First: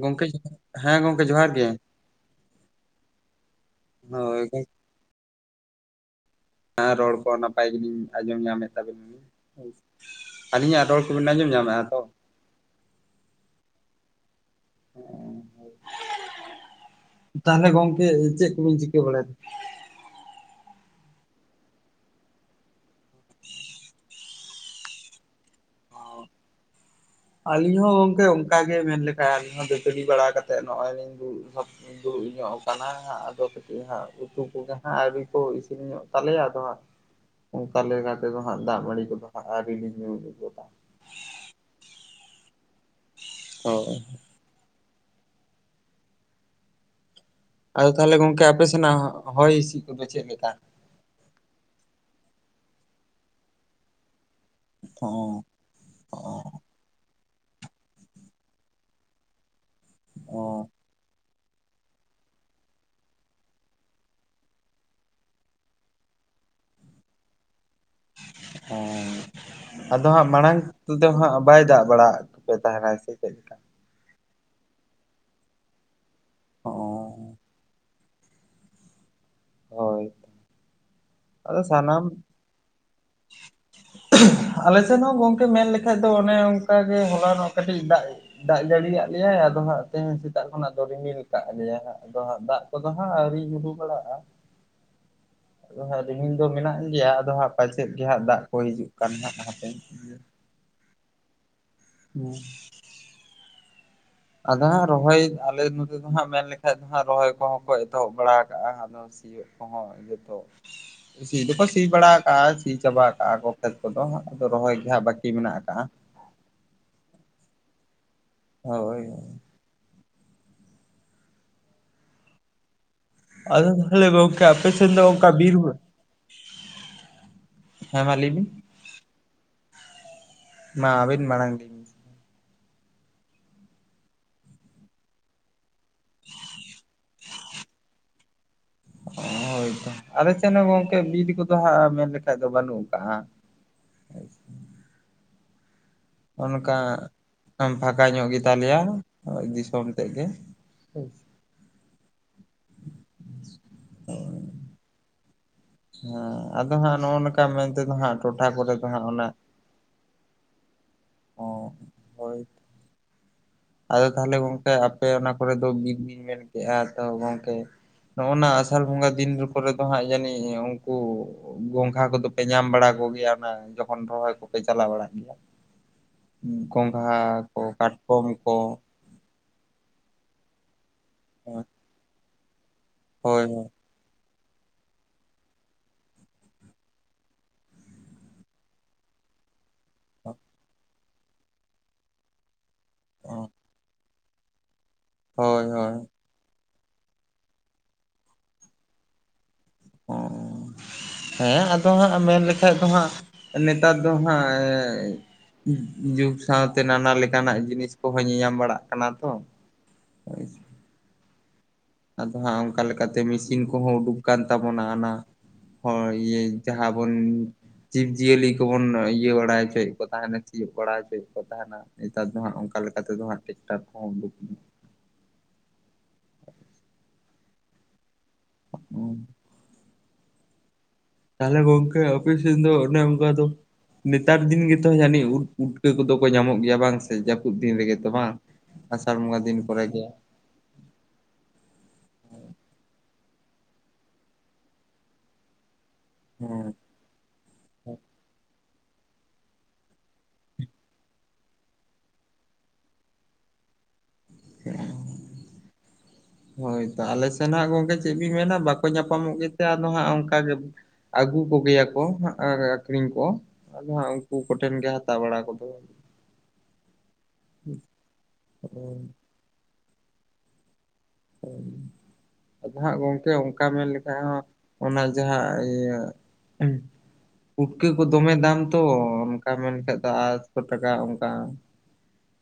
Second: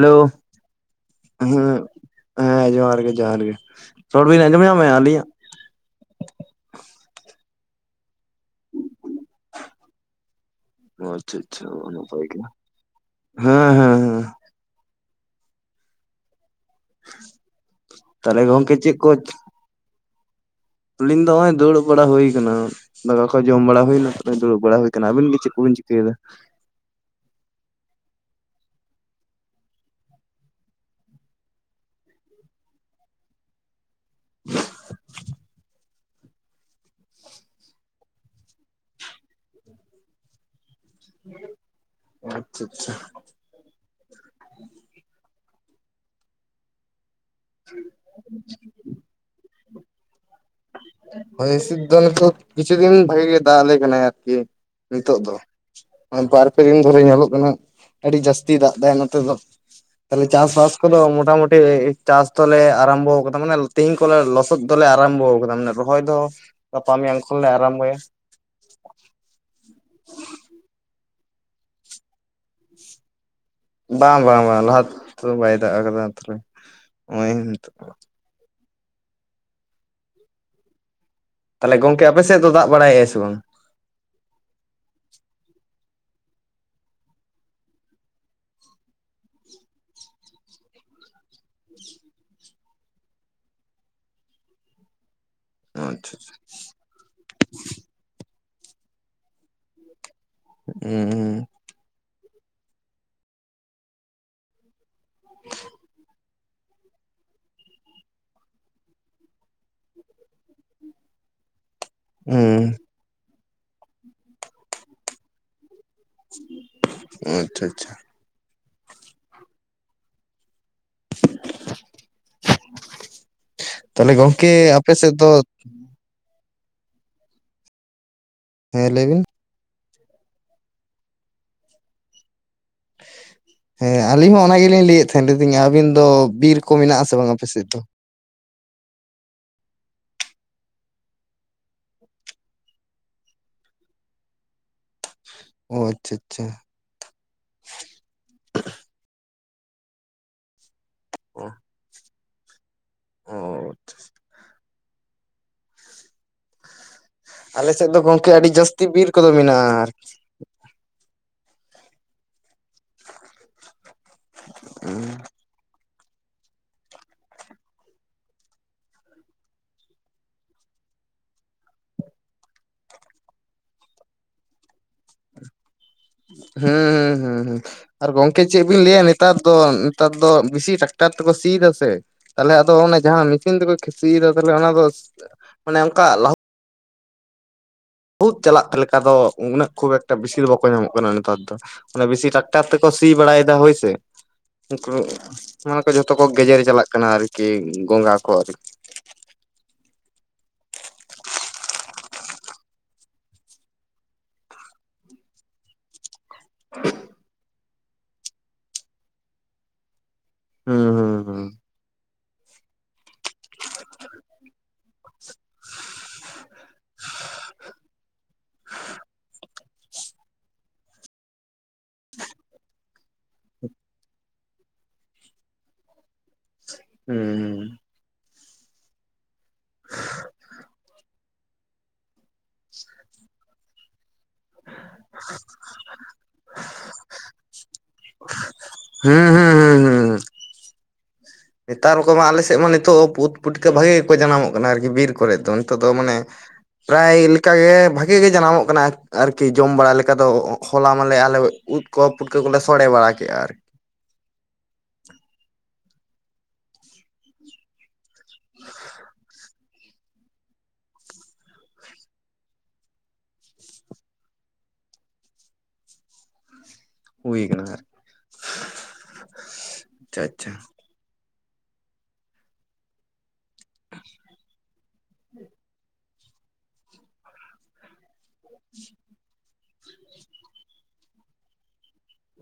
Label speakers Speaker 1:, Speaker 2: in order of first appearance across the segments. Speaker 1: ᱜᱚᱝᱠᱮ ᱡ ᱦᱮᱸ ᱜᱚᱝᱠᱮ ᱡᱚᱦᱟᱨ ᱜᱮ?
Speaker 2: ᱦᱮᱸ ᱦᱮᱸ ᱡᱚᱦᱟᱨ, ᱜᱮ ᱡᱚᱦᱟᱨ ᱜᱮ, ᱨᱚᱲ
Speaker 1: ᱦᱳᱭ
Speaker 2: ᱵᱤᱱ ᱟᱡᱚᱢ
Speaker 1: ᱜᱚᱝᱠᱮ
Speaker 2: ᱧᱟᱢᱮᱫᱜᱼᱟ ᱟᱞᱤᱧᱟ?
Speaker 1: ᱦᱮᱸ ᱨᱚᱲ ᱠᱚ ᱱᱟᱯᱟᱭ ᱜᱮ ᱞᱤᱧ ᱟᱸᱡᱚᱢ ᱧᱟᱢ ᱢᱮᱛᱟᱵᱮᱱ ᱾ ᱟᱹᱞᱤᱧᱟᱼᱜ ᱨᱚᱲ
Speaker 2: ᱚ
Speaker 1: ᱠᱚ ᱵᱤᱱ
Speaker 2: ᱟᱪᱪᱷᱟ
Speaker 1: ᱟᱸᱡᱚᱢ
Speaker 2: ᱟᱪᱪᱷᱟ
Speaker 1: ᱧᱟᱢᱮ ᱮᱫᱟ ᱛᱚ ᱾
Speaker 2: ᱱᱟᱯᱟᱭ ᱜᱮ ᱦᱮᱸ ᱦᱮᱸ ᱦᱮᱸ ᱾
Speaker 1: ᱛᱟᱦᱚᱞᱮ ᱜᱚᱝᱠᱮ,
Speaker 2: ᱛᱟᱦᱚᱞᱮ
Speaker 1: ᱪᱮᱫ
Speaker 2: ᱜᱚᱝᱠᱮ
Speaker 1: ᱠᱚᱵᱤᱱ ᱪᱤᱠᱟᱹ
Speaker 2: ᱠᱚ
Speaker 1: ᱵᱟᱲᱟᱭᱟ?
Speaker 2: ᱟᱹᱞᱤᱧ ᱫᱚ ᱱᱚᱜᱼᱚᱭ ᱫᱩᱲᱩᱵ ᱵᱟᱲᱟ ᱦᱩᱭ ᱟᱠᱟᱱᱟ ᱾ ᱫᱟᱠᱟ ᱠᱚ ᱡᱚᱢ ᱵᱟᱲᱟ ᱦᱩᱭᱱᱟ᱾ ᱫᱩᱲᱩᱵ ᱵᱟᱲᱟ ᱦᱩᱭ ᱟᱠᱟᱱᱟ᱾ ᱟᱵᱤᱱ ᱜᱮ ᱪᱮᱫ ᱠᱚᱵᱤᱱ ᱪᱤᱠᱟᱹᱭᱮᱫᱟ?
Speaker 1: ᱟᱹᱞᱤᱧ ᱦᱚᱸ ᱜᱚᱝᱠᱮ ᱚᱱᱠᱟᱮ ᱢᱮᱱ ᱞᱮᱠᱷᱟ᱾ ᱟᱹᱞᱤᱧ ᱦᱚᱸ ᱫᱟᱹᱛᱟᱹᱲᱤ ᱵᱟᱲᱟ ᱠᱟᱛᱮᱫ, ᱱᱚᱜᱼᱚᱭ ᱞᱤᱧ ᱫᱩᱲᱩᱵ ᱫᱩᱲᱩ ᱧᱚᱜ ᱟᱠᱟᱱᱟ᱾ ᱟᱫᱚ ᱠᱟᱹᱴᱤᱡ ᱦᱟᱸᱜ ᱩᱛᱩ ᱠᱚᱜᱮ ᱦᱟᱸ ᱟᱹᱣᱨᱤ ᱠᱚ, ᱤᱥᱤᱱ ᱧᱚᱜ ᱛᱟᱞᱮᱭᱼᱟ ᱾ ᱟᱫᱚ ᱦᱟᱸᱜ ᱚᱱᱠᱟ ᱞᱮᱠᱟᱛᱮᱫᱚ ᱦᱟᱸᱜ, ᱫᱟᱜ ᱢᱟᱹᱲᱤ ᱠᱚᱼᱫᱚ ᱦᱟᱸᱜ ᱟᱨᱤᱞᱤ ᱧᱩ ᱜᱚᱫᱟ ᱾
Speaker 2: ᱟᱪᱪᱷᱟ - ᱟᱪᱪᱷᱟ ᱾
Speaker 1: ᱚ ᱟᱫᱚ ᱛᱟᱦᱚᱞᱮ ᱜᱚᱝᱠᱮ ᱟᱯᱮ ᱥᱮᱱᱟ-ᱜ ᱦᱚᱭ ᱦᱤᱸᱤᱥᱤᱫ, ᱠᱚᱼᱫᱚ ᱪᱮᱫ ᱞᱮᱠᱟ?
Speaker 2: ᱦᱚᱭ ᱦᱤᱸᱥᱤᱫ ᱫᱚ, ᱱᱤᱛᱚᱜ ᱠᱤᱪᱷᱩ ᱫᱤᱱ ᱵᱷᱟᱜᱤ ᱜᱮ, ᱫᱟᱜ ᱟᱞᱮ ᱠᱟᱱᱟᱭ ᱟᱨᱠᱤ
Speaker 1: ᱚ
Speaker 2: ᱱᱤᱛᱚᱜ ᱫᱚ ᱾ ᱵᱟᱨ ᱯᱮ ᱫᱤᱱ ᱫᱷᱽᱚᱨᱮ ᱧᱮᱞᱚᱜ ᱠᱟᱱᱟ᱾ ᱟᱹᱰᱤ ᱡᱟᱹᱥᱛᱤ ᱫᱟᱜ ᱮ ᱱᱚᱛᱮ ᱫᱚ᱾ ᱛᱟᱦᱞᱮ
Speaker 1: ᱚ
Speaker 2: ᱪᱟᱥᱵᱟᱥ ᱠᱚᱼᱫᱚ ᱢᱚᱴ ᱢᱩᱩᱴᱤ ᱪᱟᱥ ᱫᱚᱞᱮ ᱟᱨᱟᱢᱵᱚ ᱟᱠᱟᱫᱟ ᱾ ᱢᱟᱱᱮ ᱛᱮᱤᱦᱤᱧ ᱠᱚᱞᱮ ᱞᱚᱥᱚᱫ ᱫᱚᱞᱮ ᱟᱨᱟᱢᱵᱚ ᱟᱠᱟᱫᱟ᱾ ᱢᱟᱱᱮ ᱨᱚᱦᱚᱭ ᱫᱚ, ᱜᱟᱯᱟ ᱢᱮᱭᱟᱝ ᱠᱷᱚᱱ ᱞᱮ, ᱟᱨᱟᱢᱜᱚᱭᱼᱟ ᱾
Speaker 1: ᱚᱸ ᱟᱫᱚ ᱦᱟᱸᱜ, ᱢᱟᱲᱟᱝ ᱛᱮᱫᱚ ᱦᱟᱸᱜ, ᱵᱟᱭ ᱫᱟᱜ ᱵᱟᱲᱟᱜᱯᱮ ᱛᱟᱦᱮᱱᱟ ᱥᱮ, ᱪᱮᱫᱞᱮᱠᱟ?
Speaker 2: ᱵᱟᱝ, ᱵᱟᱝ, ᱵᱟᱝ ᱞᱟᱦᱟ ᱛᱚ ᱵᱟᱭ ᱫᱟᱜ ᱠᱟᱫᱟ᱾ ᱛᱚᱨᱮ
Speaker 1: ᱚ
Speaker 2: ᱱᱚᱜᱚᱭᱛ ᱾
Speaker 1: ᱦᱳᱭ ᱟᱫᱚ
Speaker 2: ᱛᱟᱦᱚᱞᱮ
Speaker 1: ᱥᱟᱱᱟᱢ
Speaker 2: ᱜᱚᱝᱠᱮ ᱟᱯᱮ ᱥᱮᱫ ᱫᱚ, ᱫᱟᱜ ᱵᱟᱲᱟ ᱭᱮᱜᱼᱟᱭ ᱥᱮ ᱵᱟᱝ?
Speaker 1: ᱟᱞᱮᱥᱮᱫ ᱦᱚᱸ ᱜᱚᱝᱠᱮ, ᱢᱮᱱ ᱞᱮᱠᱷᱟᱡ ᱫᱚ, ᱚᱱᱮ ᱚᱱᱠᱟ ᱜᱮ ᱦᱚᱞᱟᱱᱚᱼᱜ ᱠᱟᱹᱴᱤᱡ ᱫᱟᱜ ᱫᱟᱜ ᱡᱟᱹᱲᱤᱭᱟᱜ ᱞᱮᱭᱟᱭ, ᱟᱫᱚ ᱦᱟᱸᱜ ᱛᱮᱦᱮᱧ ᱥᱮᱛᱟᱜ ᱠᱷᱚᱱᱟᱜ ᱫᱚ ᱨᱤᱢᱤᱞ ᱟᱠᱟᱜ ᱞᱮᱭᱟᱭ ᱦᱟᱸᱜᱼᱼ ᱟᱫᱚ ᱦᱟᱸᱜ ᱫᱟᱜ ᱠᱚᱫᱚ ᱦᱟᱸᱜ ᱟᱹᱣᱨᱤ ᱧᱩᱨᱩᱜ ᱵᱟᱲᱟᱜᱼᱟ ᱾ ᱟᱫᱚ ᱦᱟᱸᱜ
Speaker 2: ᱟᱪᱪᱷᱟ
Speaker 1: ᱨᱤᱢᱤᱞ
Speaker 2: ᱟᱪᱪᱷᱟ
Speaker 1: ᱫᱚ ᱢᱮᱱᱟᱜ ᱜᱮᱭᱟ, ᱟᱫᱚ ᱦᱟᱸᱜ ᱯᱟᱪᱮᱫ ᱜᱮ ᱦᱟᱸᱜ ᱫᱟᱜ ᱠᱚ ᱦᱤᱡᱩᱜ ᱠᱟᱱ ᱱᱟᱜ ᱦᱟᱯᱮᱼᱼ
Speaker 2: ᱦᱩᱸ ᱦᱩᱸ ᱾
Speaker 1: ᱦᱮᱸ [unintelligible] ᱟᱫᱚ ᱦᱟᱸᱜ ᱨᱚᱦᱚᱭ ᱟᱞᱮ ᱱᱚᱛᱮ ᱫᱚ ᱦᱟᱸᱜ ᱢᱮᱱ ᱞᱮᱠᱼᱼ ᱟᱞᱮ ᱫᱚ ᱦᱟᱸᱜ ᱨᱚᱦᱚᱭ ᱠᱚᱦᱚᱸ ᱠᱚ ᱮᱛᱚᱦᱚᱵ ᱵᱟᱲᱟ ᱟᱠᱟᱜᱼᱟ, ᱟᱫᱚ ᱥᱤᱭᱳᱜ ᱠᱚᱦᱚᱸ ᱡᱚᱛᱚᱼᱼ ᱥᱤ ᱫᱚᱠᱚ ᱥᱤ ᱵᱟᱲᱟ
Speaker 2: ᱦᱩᱸ
Speaker 1: ᱟᱠᱟᱜᱼᱟ
Speaker 2: ᱦᱩᱸ
Speaker 1: ᱥᱤ ᱪᱟᱵᱟ ᱟᱠᱟᱜᱼᱟ ᱠᱚ, ᱠᱷᱮᱛ ᱠᱚᱫᱚ ᱟᱫᱚ ᱨᱚᱦᱚᱭ ᱜᱮ ᱦᱟᱸᱜ ᱵᱟᱹᱠᱤ ᱢᱮᱱᱟᱜ ᱟᱠᱟᱜᱼᱟ ᱾
Speaker 2: ᱟᱪᱪᱷᱟ ᱟᱪᱪᱷᱟ ᱾
Speaker 1: ᱦᱚᱭ ᱾ ᱟᱫᱚ ᱛᱟᱦᱚᱞᱮ ᱜᱚᱝᱠᱮ ᱟᱯᱮ ᱥᱮᱫ ᱫᱚ ᱚᱱᱠᱟ ᱵᱤᱨ ᱵᱩᱼᱼ ᱦᱮᱸ ᱢᱟ ᱞᱟᱹᱭ ᱵᱤᱱ ᱾
Speaker 2: ᱦᱮᱸ ᱞᱟᱹᱭ ᱵᱤᱱ ᱾
Speaker 1: ᱢᱟ ᱟᱵᱤᱱ ᱢᱟᱲᱟᱝ ᱵᱤᱱ ᱾
Speaker 2: ᱦᱮᱸ ᱟᱞᱤᱧ ᱦᱚᱸ ᱚᱱᱟ ᱜᱮᱞᱤᱧ ᱞᱟᱹᱭᱮᱫ ᱛᱟᱦᱮᱱ ᱞᱤᱧ ᱟᱵᱤᱱ ᱫᱚ ᱵᱤᱨ ᱠᱚ ᱢᱮᱱᱟᱜ ᱟᱥᱮ ᱵᱟᱝ ᱟᱯᱮ ᱥᱮᱫ ᱫᱚ?
Speaker 1: ᱦᱚᱭ ᱛᱚ, ᱟᱫᱚ ᱟᱞᱮ ᱥᱮᱫ ᱦᱚᱸ ᱜᱚᱝᱠᱮ ᱵᱤᱨ ᱠᱚᱫᱚ ᱦᱟᱸᱜ ᱢᱮᱱ ᱞᱮᱠᱷᱟᱡ ᱫᱚ ᱵᱟᱹᱱᱩᱜ ᱟᱠᱟᱜᱼᱟ ᱾
Speaker 2: ᱚ ᱟᱪᱪᱷᱟ ᱾
Speaker 1: ᱚᱱᱠᱟ ᱯᱷᱟᱠᱟ ᱧᱚᱜ ᱜᱮ ᱛᱟᱞᱮᱭᱟ ᱫᱤᱥᱚᱢ ᱛᱮᱫ ᱜᱮ ᱾
Speaker 2: ᱚᱦᱚ [unintelligible]
Speaker 1: ᱦᱮᱸ ᱟᱫᱚ ᱦᱟᱸᱜ ᱱᱚᱜᱼᱚᱭ ᱱᱚᱝᱠᱟ ᱢᱮᱱ ᱛᱮ ᱫᱚ ᱦᱟᱸᱜ ᱴᱚᱴᱷᱟ ᱠᱚᱨᱮ ᱫᱚ ᱦᱟᱸᱜ ᱚᱱᱮᱼᱼ
Speaker 2: ᱟᱨᱻ
Speaker 1: ᱚ ᱦᱚᱭ ᱾ ᱟᱫᱚ ᱛᱟᱦᱚᱞᱮ ᱜᱚᱢᱠᱮ ᱟᱯᱮ ᱚᱱᱟ ᱠᱚᱨᱮ ᱫᱚ ᱵᱤᱱ ᱤᱧ ᱢᱮᱱ ᱠᱮᱫᱜᱼᱟ ᱛᱚ ᱜᱚᱢᱠᱮ ᱾ ᱱᱚᱜᱼᱚᱭ ᱚᱱᱟ ᱟᱥᱟᱲ ᱵᱚᱸᱜᱟ ᱫᱤᱱ ᱠᱚᱨᱮ ᱫᱚ ᱦᱟᱸᱜ ᱡᱟᱹᱱᱤᱡ ᱩᱱᱠᱩᱼᱼ ᱜᱚᱝᱜᱷᱟ ᱠᱚᱫᱚ ᱯᱮ ᱧᱟᱢ ᱵᱟᱲᱟ ᱠᱚᱜᱮᱭᱟ ᱚᱱᱟ ᱡᱚᱠᱷᱚᱱ ᱨᱚᱦᱚᱭ ᱠᱚᱯᱮ ᱪᱟᱞᱟᱣ ᱵᱟᱲᱟᱜ ᱜᱮᱭᱟ?
Speaker 2: ᱦᱩᱸ
Speaker 1: ᱜᱚᱝᱜᱷᱟ
Speaker 2: ᱦᱩᱸ ᱦᱩᱸ
Speaker 1: ᱠᱚ
Speaker 2: ᱦᱩᱸ ᱟᱨ
Speaker 1: ᱠᱟᱴᱠᱚᱢᱼᱼ
Speaker 2: ᱜᱚᱝᱠᱮ ᱪᱮᱫ ᱵᱤᱱ ᱞᱟᱹᱭᱟ ᱱᱮᱛᱟᱨ ᱫᱚ ᱱᱮᱛᱟᱨ ᱫᱚ ᱵᱤᱥᱤ ᱴᱨᱟᱠᱴᱟᱨ ᱛᱮᱠᱚ ᱥᱤ
Speaker 1: ᱦᱳᱭ
Speaker 2: ᱮᱫᱟ ᱥᱮ ᱛᱟᱦᱚᱞᱮ ᱟᱫᱚᱼᱼ ᱡᱟᱦᱟᱸ ᱢᱮᱥᱤᱱ ᱛᱮᱠᱚ ᱥᱤ ᱮᱫᱟ ᱛᱟᱦᱚᱞᱮ ᱚᱱᱟ ᱫᱚ ᱢᱟᱱᱮ ᱚᱱᱠᱟ ᱞᱟᱦᱩᱫᱼᱼ ᱵᱚᱦᱩᱫ ᱪᱟᱞᱟᱜ ᱞᱮᱠᱟ ᱫᱚ ᱩᱱᱟᱹᱜ ᱠᱷᱩᱵ ᱮᱠᱴᱟ ᱵᱮᱥᱤ ᱫᱚ ᱵᱟᱠᱚ ᱧᱟᱢᱚᱜ ᱠᱟᱱᱟ ᱱᱮᱛᱟᱨ ᱫᱚ, ᱟᱱᱮ ᱵᱮᱥᱤ ᱴᱟᱜᱼᱼ ᱴᱟᱨ ᱛᱮᱠᱚ ᱥᱤ ᱵᱟᱲᱟᱭᱮᱫᱟ ᱦᱳᱭ ᱥᱮ, ᱩᱱ
Speaker 1: ᱦᱳᱭ
Speaker 2: ᱢᱟᱱᱮ ᱠᱚ
Speaker 1: ᱦᱳᱭ
Speaker 2: ᱡᱚᱛᱚ ᱠᱚᱼᱼ ᱠᱚ ᱜᱮᱡᱮᱨ ᱪᱟᱞᱟᱜ ᱠᱟᱱᱟ ᱟᱨᱠᱤ ᱜᱚᱝᱜᱷᱟ ᱠᱚ ᱟᱨᱠᱤ ᱾
Speaker 1: ᱚᱻ ᱦᱮᱸ ᱟᱫᱚ ᱦᱟᱸᱜ ᱢᱮᱱ ᱞᱮᱠᱷᱟᱱ ᱫᱚ ᱦᱟᱸᱜ ᱱᱮᱛᱟᱨ ᱫᱚ ᱦᱟᱸᱜ ᱮᱻ ᱡᱩᱜᱽ ᱥᱟᱶᱛᱮ ᱱᱟᱱᱟ ᱞᱮᱠᱟᱱᱟᱜ ᱡᱤᱱᱤᱥ ᱠᱚᱦᱚᱸ ᱧᱮᱧᱟᱢ ᱵᱟᱲᱟᱜ ᱠᱟᱱᱟ ᱛᱚ ᱾
Speaker 2: ᱦᱩᱸ ᱦᱩᱸ ᱦᱩᱸ ᱾
Speaker 1: ᱟᱫᱚ ᱦᱟᱸᱜ ᱚᱱᱠᱟ ᱞᱮᱠᱟᱛᱮ ᱢᱮᱥᱤᱱ ᱠᱚᱦᱚᱸ ᱩᱰᱩᱠ ᱟᱠᱟᱱ ᱛᱟᱵᱚᱱᱟ, ᱦᱟᱱᱟ ᱦᱚᱲ ᱤᱭᱟᱹᱼᱼ ᱡᱟᱦᱟᱸ ᱵᱚᱱ ᱡᱤᱵ ᱡᱤᱭᱟᱹᱞᱤ ᱠᱚᱵᱚᱱ ᱤᱭᱟᱹ ᱵᱟᱲᱟᱭ ᱦᱚᱪᱚᱭᱮᱫᱼᱼ ᱛᱟᱦᱮᱱᱟ ᱠᱤ ᱠᱚᱨᱟᱣ ᱦᱚᱪᱚᱭᱮᱫ ᱠᱚ ᱛᱟᱦᱮᱱᱟ ᱱᱮᱛᱟᱨ ᱫᱚ ᱦᱟᱸᱜ ᱚᱱᱠᱟ ᱞᱮᱠᱟ ᱛᱮᱫᱚ ᱦᱟᱸᱜ ᱴᱮᱠᱴᱟᱨ ᱠᱚᱦᱚᱸ ᱵᱩᱼᱼ [inaudible]
Speaker 2: ᱦᱩᱸ ᱾
Speaker 1: ᱦᱩᱸ ᱾
Speaker 2: [unintelligible]
Speaker 1: ᱛᱟᱦᱚᱞᱮ ᱜᱚᱝᱠᱮ ᱟᱯᱮ ᱥᱮᱱ ᱫᱚ ᱚᱱᱮ ᱚᱱᱠᱟ ᱫᱚ, ᱱᱮᱛᱟᱨ ᱫᱤᱱ ᱜᱮᱛᱚ ᱡᱟᱹᱱᱤᱡ ᱩᱫ ᱯᱩᱴᱼᱼ ᱯᱩᱴᱠᱟᱹ ᱠᱚᱫᱚ ᱠᱚ ᱧᱟᱢᱚᱜ ᱜᱮᱭᱟ ᱵᱟᱝ ᱥᱮ, ᱡᱟᱹᱯᱩᱫ ᱫᱤᱱ ᱨᱮᱜᱮ ᱛᱚ ᱵᱟᱝ ᱟᱥᱟᱲ
Speaker 2: ᱦᱩᱸ ᱦᱩᱸ ᱦᱩᱸ
Speaker 1: ᱵᱚᱸᱜᱟ ᱫᱤᱱ
Speaker 2: ᱦᱩᱸ
Speaker 1: ᱠᱚᱨᱮ ᱜᱮ
Speaker 2: ᱦᱩᱸ
Speaker 1: ᱾
Speaker 2: ᱦᱩᱸ ᱱᱮᱛᱟᱨ ᱠᱚᱢᱟ ᱟᱞᱮ ᱥᱮᱫ ᱢᱟ ᱱᱤᱛᱚᱜ ᱩᱫ ᱯᱩᱴᱠᱟᱹ ᱵᱷᱟᱜᱤ ᱜᱮᱠᱚ ᱡᱟᱱᱟᱢᱚᱜ ᱠᱟᱱᱟ ᱟᱨᱠᱤ, ᱵᱤᱨ ᱠᱚᱨᱮ ᱫᱚ ᱱᱤᱛᱚᱜ ᱫᱚ ᱢᱟᱱᱮ ᱾
Speaker 1: ᱦᱮᱸ
Speaker 2: ᱯᱨᱟᱭ ᱞᱮᱠᱟ ᱜᱮ ᱵᱷᱟᱜᱮ ᱜᱮ ᱡᱟᱱᱟᱢᱚᱜ ᱠᱟᱱᱟ ᱟᱨᱠᱤ ᱡᱚᱢ ᱵᱟᱲᱟ ᱞᱮᱠᱟ ᱫᱚ ᱦᱚᱞᱟ ᱢᱟᱞᱮ ᱟᱞᱮ ᱩᱫ ᱠᱚ ᱯᱩᱴᱠᱟᱹ ᱠᱚᱞᱮ ᱥᱚᱲᱮ ᱵᱟᱲᱟ ᱠᱮᱜᱼᱟ ᱟᱨᱠᱤ᱾
Speaker 1: [unintelligible] ᱦᱳᱭᱛᱚ ᱟᱞᱮ ᱥᱮᱱ ᱱᱟᱜ ᱜᱚᱝᱠᱮ ᱪᱮᱫ ᱵᱤᱱ ᱢᱮᱱᱟ ᱵᱟᱠᱚ ᱧᱟᱯᱟᱢᱚᱜ ᱜᱮᱛᱮ ᱟᱫᱚ ᱦᱟᱸᱜ ᱚᱱᱠᱟ ᱜᱮ ᱟᱹᱜᱩ ᱠᱚᱜᱮᱭᱟ ᱠᱚ ᱟᱹᱠᱷᱨᱤᱧ ᱠᱚ᱾ ᱟᱫᱚ ᱦᱟᱸᱜ ᱩᱱᱠᱩ ᱠᱚᱴᱷᱮᱱ ᱜᱮ ᱦᱟᱛᱟ ᱵᱟᱲᱟ ᱠᱚᱫᱚ᱾
Speaker 2: ᱦᱩᱭ ᱠᱟᱱᱟ ᱦᱟᱸᱜ ᱟᱪᱪᱷᱟ ᱟᱪᱪᱷᱟ
Speaker 1: ᱟᱫᱚ ᱦᱟᱸᱜ ᱜᱚᱢᱠᱮ ᱚᱱᱠᱟ ᱢᱮᱱ ᱞᱮᱠᱷᱟᱡ ᱦᱚᱸ ᱚᱱᱟ ᱡᱟᱦᱟᱸ ᱤᱭᱟᱹ ᱩᱸᱦ ᱯᱷᱩᱴᱠᱟᱹ ᱠᱚ ᱫᱚᱢᱮ ᱫᱟᱢ ᱛᱚ ᱚᱱᱠᱟ ᱢᱮᱱᱠᱟᱡ ᱫᱚ ᱟᱴᱥᱚ ᱴᱟᱠᱟ ᱚᱱᱠᱟ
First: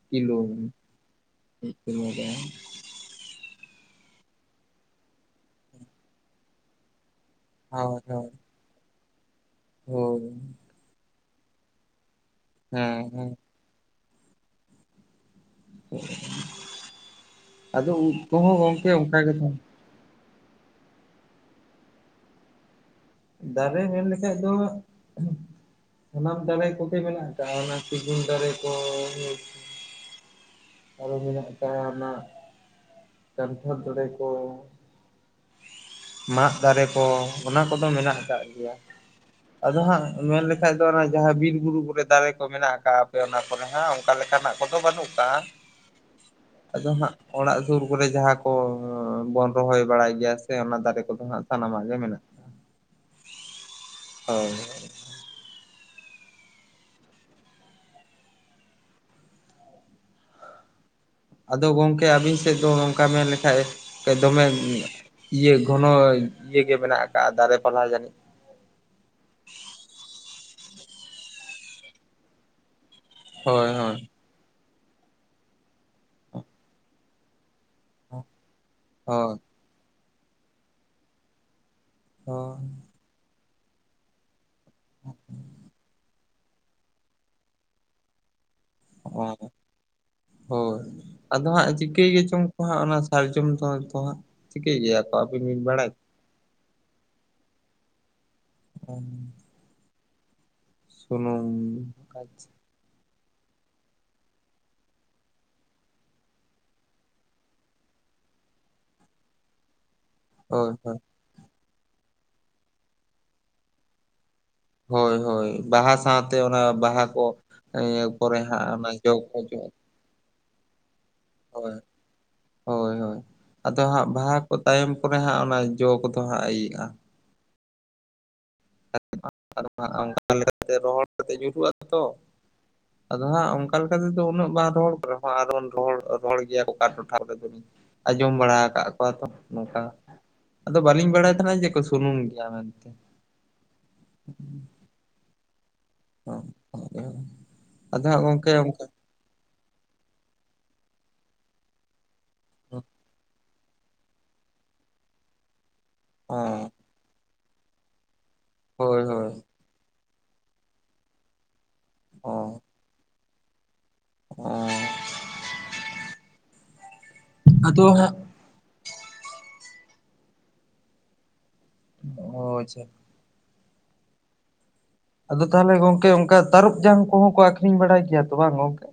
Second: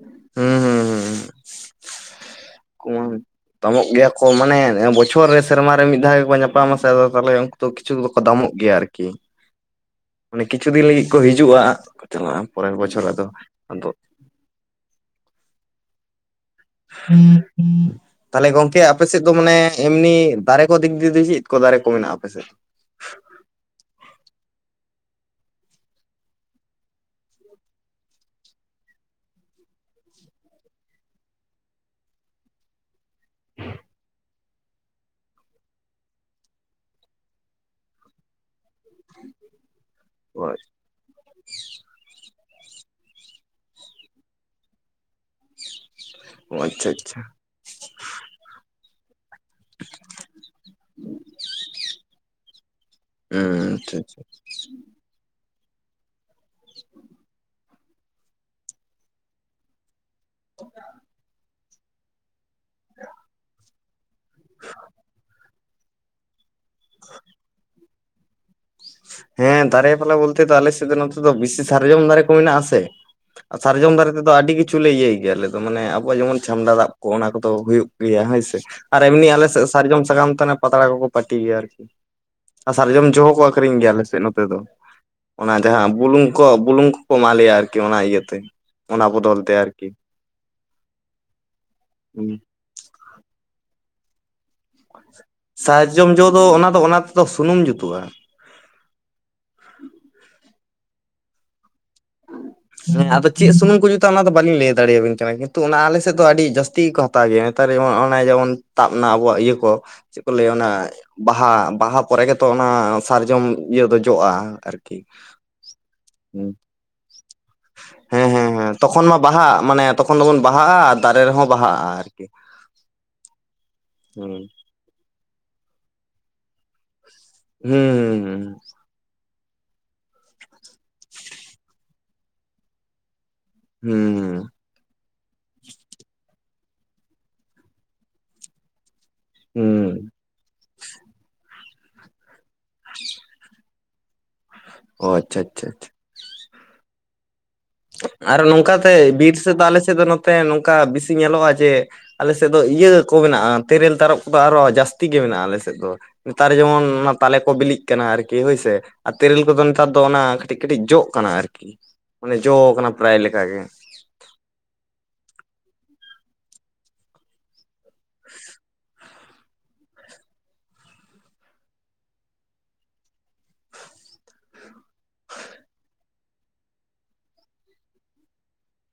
Speaker 1: ᱠᱤᱞᱳ
Speaker 2: ᱦᱩᱸ ᱦᱩᱸ
Speaker 1: ᱢᱤᱜ ᱠᱤᱞᱳ ᱨᱮ᱾
Speaker 2: [unintelligible] ᱛᱟᱢᱚᱜ ᱜᱮᱭᱟ ᱠᱚ ᱢᱟᱱᱮ ᱵᱚᱪᱷᱚᱨ ᱨᱮ ᱥᱮᱨᱢᱟ ᱨᱮ ᱢᱤᱫ ᱫᱷᱟᱣ ᱜᱮᱠᱚ ᱧᱟᱯᱟᱢᱟᱥᱮ ᱟᱫᱚ ᱛᱟᱦᱞᱮ ᱛᱚ ᱠᱤᱪᱷᱩ ᱫᱚᱠᱚ ᱫᱟᱢᱚᱜ ᱜᱮᱭᱟ ᱟᱨᱠᱤ᱾
Speaker 1: ᱦᱳ
Speaker 2: ᱢᱟᱱᱮ ᱠᱤᱪᱷᱩ ᱫᱤᱱ ᱞᱟᱹᱜᱤᱫ ᱠᱚ ᱦᱤᱡᱩᱜᱼᱟ ᱪᱟᱞᱟᱜᱼᱟ ᱯᱚᱨᱮᱨ
Speaker 1: ᱦᱮᱸ
Speaker 2: ᱵᱚᱪᱷᱚᱨ ᱟᱫᱚ
Speaker 1: ᱦᱮᱸ
Speaker 2: ᱟᱫᱚ
Speaker 1: [inaudible] ᱟᱫᱚ ᱩᱫ
Speaker 2: ᱛᱟᱞᱦᱮ
Speaker 1: ᱠᱚᱦᱚᱸ
Speaker 2: ᱜᱚᱝᱠᱮ ᱟᱯᱮ
Speaker 1: ᱚᱱᱠᱟ
Speaker 2: ᱥᱮᱫ ᱫᱚ
Speaker 1: ᱜᱮᱛᱚ
Speaker 2: ᱢᱟᱱᱮ ᱮᱢᱱᱤ ᱫᱟᱨᱮ ᱠᱚ ᱫᱤᱠ ᱫᱤᱫᱤ ᱪᱮᱫ ᱠᱚ ᱫᱟᱨᱮ ᱠᱚ ᱢᱮᱱᱟᱜᱼᱟ ᱟᱯᱮᱥᱮᱫ?
Speaker 1: ᱫᱟᱨᱮ ᱢᱮᱱ ᱞᱮᱠᱷᱟᱡ ᱫᱚ ᱥᱟᱱᱟᱢ ᱫᱟᱨᱮ ᱠᱚᱜᱮ ᱢᱮᱱᱟᱜ ᱟᱠᱟᱜᱼᱟ ᱚᱱᱟ ᱥᱤᱜᱩᱱ ᱫᱟᱨᱮ ᱠᱚ ᱚᱞ ᱢᱮᱱᱟᱜ ᱟᱠᱟᱜ-ᱟ ᱚᱱᱟ ᱠᱟᱱᱴᱷᱟᱲ ᱫᱟᱨᱮ ᱠᱚ, ᱢᱟᱜ ᱫᱟᱨᱮ ᱠᱚ, ᱚᱱᱟ ᱠᱚᱫᱚ ᱢᱮᱱᱟᱜ ᱟᱠᱟᱫ ᱜᱮᱭᱟ᱾ ᱟᱫᱚ ᱦᱟᱸᱜ ᱢᱮᱱ
Speaker 2: ᱚ
Speaker 1: ᱞᱮᱠᱷᱟᱱ ᱚᱱᱟ ᱡᱟᱦᱟᱸ ᱵᱤᱨ ᱵᱩᱨᱩ ᱠᱚᱨᱮ ᱫᱟᱨᱮ ᱠᱚ ᱢᱮᱱᱟᱜ ᱟᱠᱟᱜ-ᱟ ᱟᱯᱮ ᱚᱱᱟ ᱠᱚᱨᱮ ᱦᱟᱸᱜ ᱚᱱᱠᱟ ᱞᱮᱠᱟᱱᱟᱜ ᱠᱚᱫᱚ ᱵᱟᱹᱱᱩᱜ ᱠᱟᱜᱼᱟ᱾
Speaker 2: ᱟᱪᱪᱷᱟ
Speaker 1: ᱟᱫᱚ ᱦᱟᱸᱜ
Speaker 2: ᱟᱪᱪᱷᱟ
Speaker 1: ᱚᱲᱟᱜ ᱥᱩᱨ ᱠᱚᱨᱮ ᱡᱟᱦᱟᱸ ᱠᱚ ᱵᱚᱱ ᱨᱚᱦᱚᱭ ᱵᱟᱲᱟᱭ ᱜᱮᱭᱟ ᱥᱮ ᱚᱱᱟ ᱫᱟᱨᱮ ᱠᱚᱫᱚ ᱦᱟᱸᱜ ᱥᱟᱱᱟᱢᱟᱜ ᱜᱮ ᱢᱮᱱᱟᱜ
Speaker 2: ᱦᱩᱸ ᱴᱷᱟᱹᱪᱮ
Speaker 1: [unintelligible]
Speaker 2: [unintelligible]
Speaker 1: ᱟᱫᱚ ᱜᱚᱢᱠᱮ ᱟᱹᱵᱤᱱ ᱥᱮᱫ ᱫᱚ ᱱᱚᱝᱠᱟ ᱢᱮᱱ ᱞᱮᱠᱷᱟᱡ ᱫᱚᱢᱮ ᱤᱭᱟᱹ ᱜᱷᱚᱱᱚ ᱤᱭ ᱜᱮ ᱢᱮᱱᱟᱜ ᱟᱠᱟᱜᱼᱟ ᱫᱟᱨᱮ ᱯᱟᱞᱦᱟ ᱡᱟᱹᱱᱤᱡ
Speaker 2: ᱦᱮᱸ ᱫᱟᱨᱮ ᱯᱟᱞᱦᱟ ᱵᱚᱞᱛᱮ ᱫᱚ ᱟᱞᱮ ᱥᱮᱫ ᱫᱚ ᱱᱚᱛᱮ ᱫᱚ ᱵᱮᱥᱤ ᱥᱟᱨᱡᱚᱢ ᱫᱟᱨᱮ ᱠᱚ ᱢᱮᱱᱟᱜᱼᱟ ᱥᱮ᱾
Speaker 1: ᱦᱳᱭ
Speaker 2: ᱥᱟᱨᱡᱚᱢ
Speaker 1: ᱦᱳᱭ
Speaker 2: ᱫᱟᱨᱮ ᱛᱮᱫᱚ ᱟᱹᱰᱤ ᱠᱤᱪᱷᱩᱞᱮ ᱤᱭᱟᱹᱭ ᱜᱮᱭᱟ ᱟᱞᱮ ᱫᱚ ᱢᱟᱱᱮ ᱟᱵᱚᱣᱟᱜ ᱡᱮᱢᱚᱱ ᱪᱷᱟᱢᱰᱟ ᱫᱟᱜ ᱠᱚ ᱚᱱᱟ ᱠᱚᱫᱚ ᱦᱩᱭᱩᱜ ᱜᱮᱭᱟ ᱦᱳᱭᱥᱮ ᱟᱨ ᱮᱢᱱᱤ
Speaker 1: ᱦᱳᱭ
Speaker 2: ᱟᱞᱮ ᱥᱟᱨᱡᱚᱢ ᱥᱟᱠᱟᱢ ᱛᱮ ᱯᱟᱛᱲᱟ ᱠᱚᱠᱚ ᱯᱟᱹᱴᱤ ᱜᱮᱭᱟ ᱟᱨᱠᱤ᱾ ᱟᱨ
Speaker 1: ᱦᱳᱭ
Speaker 2: ᱥᱟᱨᱡᱚᱢ ᱡᱚ ᱦᱚᱸᱠᱚ ᱟᱹᱠᱷᱨᱤᱧ ᱜᱮᱭᱟ ᱟᱞᱮ ᱥᱮᱫ ᱱᱚᱛᱮ ᱫᱚ, ᱚᱱᱟ ᱡᱟᱦᱟᱸ ᱵᱩᱞᱩᱝ ᱠᱚ ᱵᱩᱞᱩᱝ ᱠᱚᱠᱚ ᱮᱢᱟᱞᱮᱭᱟ ᱟᱨᱠᱤ ᱚᱱᱟ ᱤᱭᱟᱹᱛᱮ ᱚᱱᱟ ᱵᱚᱫᱚᱞ ᱛᱮ ᱟᱨᱠᱤ᱾
Speaker 1: ᱦᱳᱭ ᱟᱫᱚ ᱦᱟᱸᱜ ᱪᱤᱠᱟᱹᱭ ᱜᱮᱪᱚᱝ ᱠᱚ ᱦᱟᱸᱜ ᱚᱱᱟ ᱥᱟᱨᱡᱚᱢ ᱫᱚ ᱦᱟᱸᱜ ᱪᱤᱠᱟᱹᱭ ᱜᱮᱭᱟ᱾ ᱠᱚ ᱟᱹᱵᱤᱱ ᱵᱤᱱ ᱵᱟᱲᱟᱭ
Speaker 2: ᱥᱟᱨᱡᱚᱢ ᱡᱚ ᱫᱚ ᱚᱱᱟ ᱫᱚ ᱚᱱᱟ ᱛᱮᱫᱚ ᱥᱩᱱᱩᱢ ᱡᱩᱛᱩᱜᱼᱟ᱾
Speaker 1: ᱚᱝ ᱥᱩᱱᱩᱢ ᱠᱟᱪ
Speaker 2: ᱦᱮᱸ ᱟᱫᱚ ᱪᱮᱫ ᱥᱩᱱᱩᱢ ᱠᱚ ᱡᱩᱛᱟ ᱚᱱᱟ ᱫᱚ ᱵᱟᱹᱞᱤᱧ ᱞᱟᱹᱭ ᱫᱟᱲᱮᱭᱟᱵᱤᱱ ᱠᱟᱱᱟ ᱠᱤᱱᱛᱩ ᱚᱱᱟ ᱟᱞᱮ ᱥᱮᱫ ᱫᱚ ᱟᱹᱰᱤ ᱡᱟᱹᱥᱛᱤ ᱜᱮᱠᱚ ᱦᱟ ᱛᱟᱜᱮ ᱱᱮᱛᱟᱨ ᱡᱮᱢᱚᱱ ᱚᱱᱮ ᱡᱮᱢᱚᱱ ᱛᱟᱵᱽ ᱮᱱᱟ ᱟᱵᱚᱣᱟᱜ ᱤᱭᱟᱹ ᱠᱚ᱾ ᱪᱮᱫ ᱠᱚ ᱞᱟᱹᱭᱟ ᱚᱱᱟ
Speaker 1: ᱦᱳᱭ ᱦᱳᱭ
Speaker 2: ᱵᱟᱦᱟ ᱵᱟᱦᱟ ᱯᱚᱨᱮ ᱜᱮᱛᱚ ᱚᱱᱟ ᱥᱟᱨᱡᱚᱢ ᱤᱭᱟᱹ ᱫᱚ ᱡᱚᱜᱼᱟ᱾ ᱟᱨᱠᱤ
Speaker 1: ᱦᱳᱭ ᱦᱳᱭ ᱵᱟᱦᱟ ᱥᱟᱶᱛᱮ
Speaker 2: ᱦᱩᱸ
Speaker 1: ᱚᱱᱟ ᱵᱟᱦᱟ ᱠᱚ
Speaker 2: ᱦᱮᱸ
Speaker 1: ᱮᱭᱟᱹᱯᱚᱨᱮ
Speaker 2: ᱦᱮᱸ
Speaker 1: ᱦᱟᱸᱜ
Speaker 2: ᱦᱮᱸ
Speaker 1: ᱚᱱᱟ
Speaker 2: ᱛᱚᱠᱷᱚᱱ
Speaker 1: ᱡᱚ
Speaker 2: ᱢᱟ
Speaker 1: ᱠᱚ
Speaker 2: ᱵᱟᱦᱟᱜ
Speaker 1: ᱡᱚᱜ
Speaker 2: ᱢᱟᱱᱮ ᱛᱚᱠᱷᱚᱱ ᱫᱚᱵᱚᱱ ᱵᱟᱦᱟᱜᱼᱟ ᱟᱨ ᱫᱟᱨᱮ ᱨᱮᱦᱚᱸ
Speaker 1: ᱦᱳᱭ
Speaker 2: ᱵᱟᱦᱟᱜᱼᱟ ᱟᱨᱠᱤ᱾
Speaker 1: ᱦᱳᱭ ᱦᱳᱭ ᱟᱫᱚ ᱦᱟᱸᱜ ᱵᱟᱦᱟ
Speaker 2: ᱦᱩᱸ᱾
Speaker 1: ᱠᱚ ᱛᱟᱭᱚᱢ ᱯᱚᱨᱮ ᱦᱟᱸᱜ ᱚᱱᱟ ᱡᱚ ᱠᱚᱫᱚ ᱦᱟᱸᱜ ᱤᱭᱟᱹᱜᱼᱟ᱾
Speaker 2: ᱦᱩᱸ ᱦᱩᱸᱦᱩᱸ᱾
Speaker 1: [unintelligible] ᱚᱱᱠᱟ ᱞᱮᱠᱟᱛᱮ ᱨᱚᱦᱚᱲ ᱠᱟᱛᱮ ᱧᱩᱨᱦᱩᱜ ᱟ ᱛᱚ᱾ ᱟᱫᱚ ᱦᱟᱸᱜ ᱚᱝ
Speaker 2: ᱦᱩᱸ
Speaker 1: ᱠᱟᱞᱮᱠᱟ ᱛᱮᱫᱚ
Speaker 2: ᱦᱩᱸ ᱦᱩᱸ
Speaker 1: ᱩᱱᱟᱹᱜ ᱵᱟᱝ ᱨᱚᱦᱚᱲ ᱠᱚᱜ ᱨᱮᱦᱚᱸ ᱟᱱᱟᱫᱚᱵᱚᱱ ᱨᱚᱦᱚᱲ ᱨᱚᱦᱚᱲ ᱜᱮᱭᱟ ᱚᱠᱟ ᱴᱚᱴᱷᱟ ᱨᱮᱫᱚ [unintelligible] ᱟᱸᱡᱚᱢ ᱵᱟᱲᱟ ᱟᱠᱟᱫ ᱠᱚᱣᱟ ᱛᱚ᱾ ᱱᱚᱝᱠᱟ
Speaker 2: ᱦᱩᱸ
Speaker 1: ᱟᱫᱚ ᱵᱟᱹᱞᱤᱧ ᱵᱟᱲᱟᱭ ᱛᱟᱦᱮᱱᱟ ᱡᱮᱠᱚ ᱥᱩᱱᱩᱢ ᱜᱮᱭᱟ ᱢᱮᱱᱛᱮ᱾ ᱦᱩᱸ᱾
Speaker 2: ᱚ ᱟᱪᱪᱷᱟ ᱟᱪᱪᱷᱟ ᱟᱪᱪᱷᱟ᱾
Speaker 1: [unintelligible] ᱦᱟᱸᱜ
Speaker 2: ᱟᱨᱚ
Speaker 1: ᱜᱚᱝᱠᱮ ᱚᱱᱠᱟ
Speaker 2: ᱱᱚᱝᱠᱟᱛᱮ ᱵᱤᱨ ᱥᱮᱫ ᱫᱚ ᱟᱞᱮᱥᱮᱫ ᱫᱚ ᱱᱚᱛᱮ ᱱᱚᱝᱠᱟ ᱵᱤᱥᱤ ᱧᱮᱞᱚᱜᱼᱟ ᱡᱮ ᱟᱞᱮᱥᱮᱫ ᱫᱚ
Speaker 1: ᱦᱚᱸ
Speaker 2: ᱤᱭᱟᱹ ᱠᱚ ᱢᱮᱱᱟᱜᱼᱟ᱾ ᱛᱮᱨᱮᱞ ᱛᱟᱨᱚᱵ ᱠᱚᱫᱚ ᱟᱨᱚ ᱡᱟᱹᱥᱛᱤ ᱜᱮ ᱢᱮᱱᱟᱜᱼᱟ ᱟᱞᱮᱥᱮᱫ ᱫᱚ᱾ ᱱᱮᱛᱟᱨ ᱡᱮᱢᱚᱱ ᱚᱱᱟ ᱛᱟᱞᱮ ᱠᱚ ᱵᱤᱞᱤ ᱛᱮ ᱠᱟᱱᱟ ᱟᱨᱠᱤ ᱦᱳᱭᱥᱮ᱾
Speaker 1: ᱦᱳᱭ
Speaker 2: ᱟᱨ
Speaker 1: ᱦᱳᱭ
Speaker 2: ᱛᱮᱨᱮᱞ ᱠᱚᱫᱚ ᱱᱮᱛᱟᱨ ᱫᱚ ᱚᱱᱟ ᱠᱟᱹᱴᱤᱡ ᱠᱟᱹᱴᱤᱡ ᱡᱚᱜ ᱠᱟᱱᱟ ᱟᱨᱠᱤ᱾ ᱡᱚᱣ ᱠᱟᱱᱟ ᱯᱨᱟᱭ ᱞᱮᱠᱟ ᱜᱮ᱾
Speaker 1: ᱚ᱾ ᱟᱫᱚ ᱦᱟᱸᱜ ᱚ ᱟᱪᱪᱷᱟ᱾ ᱟᱫᱚ ᱛᱟᱦᱚᱞᱮ ᱜᱚᱝᱠᱮ ᱚᱱᱠᱟ ᱛᱟᱹᱨᱚᱵ ᱡᱟᱝ ᱠᱚᱦᱚᱸ ᱠᱚ ᱟᱠᱷᱨᱤᱧ ᱵᱟᱲᱟᱭ ᱜᱮᱭᱟ ᱛᱚ ᱵᱟᱝ ᱜᱚᱝᱠᱮ᱾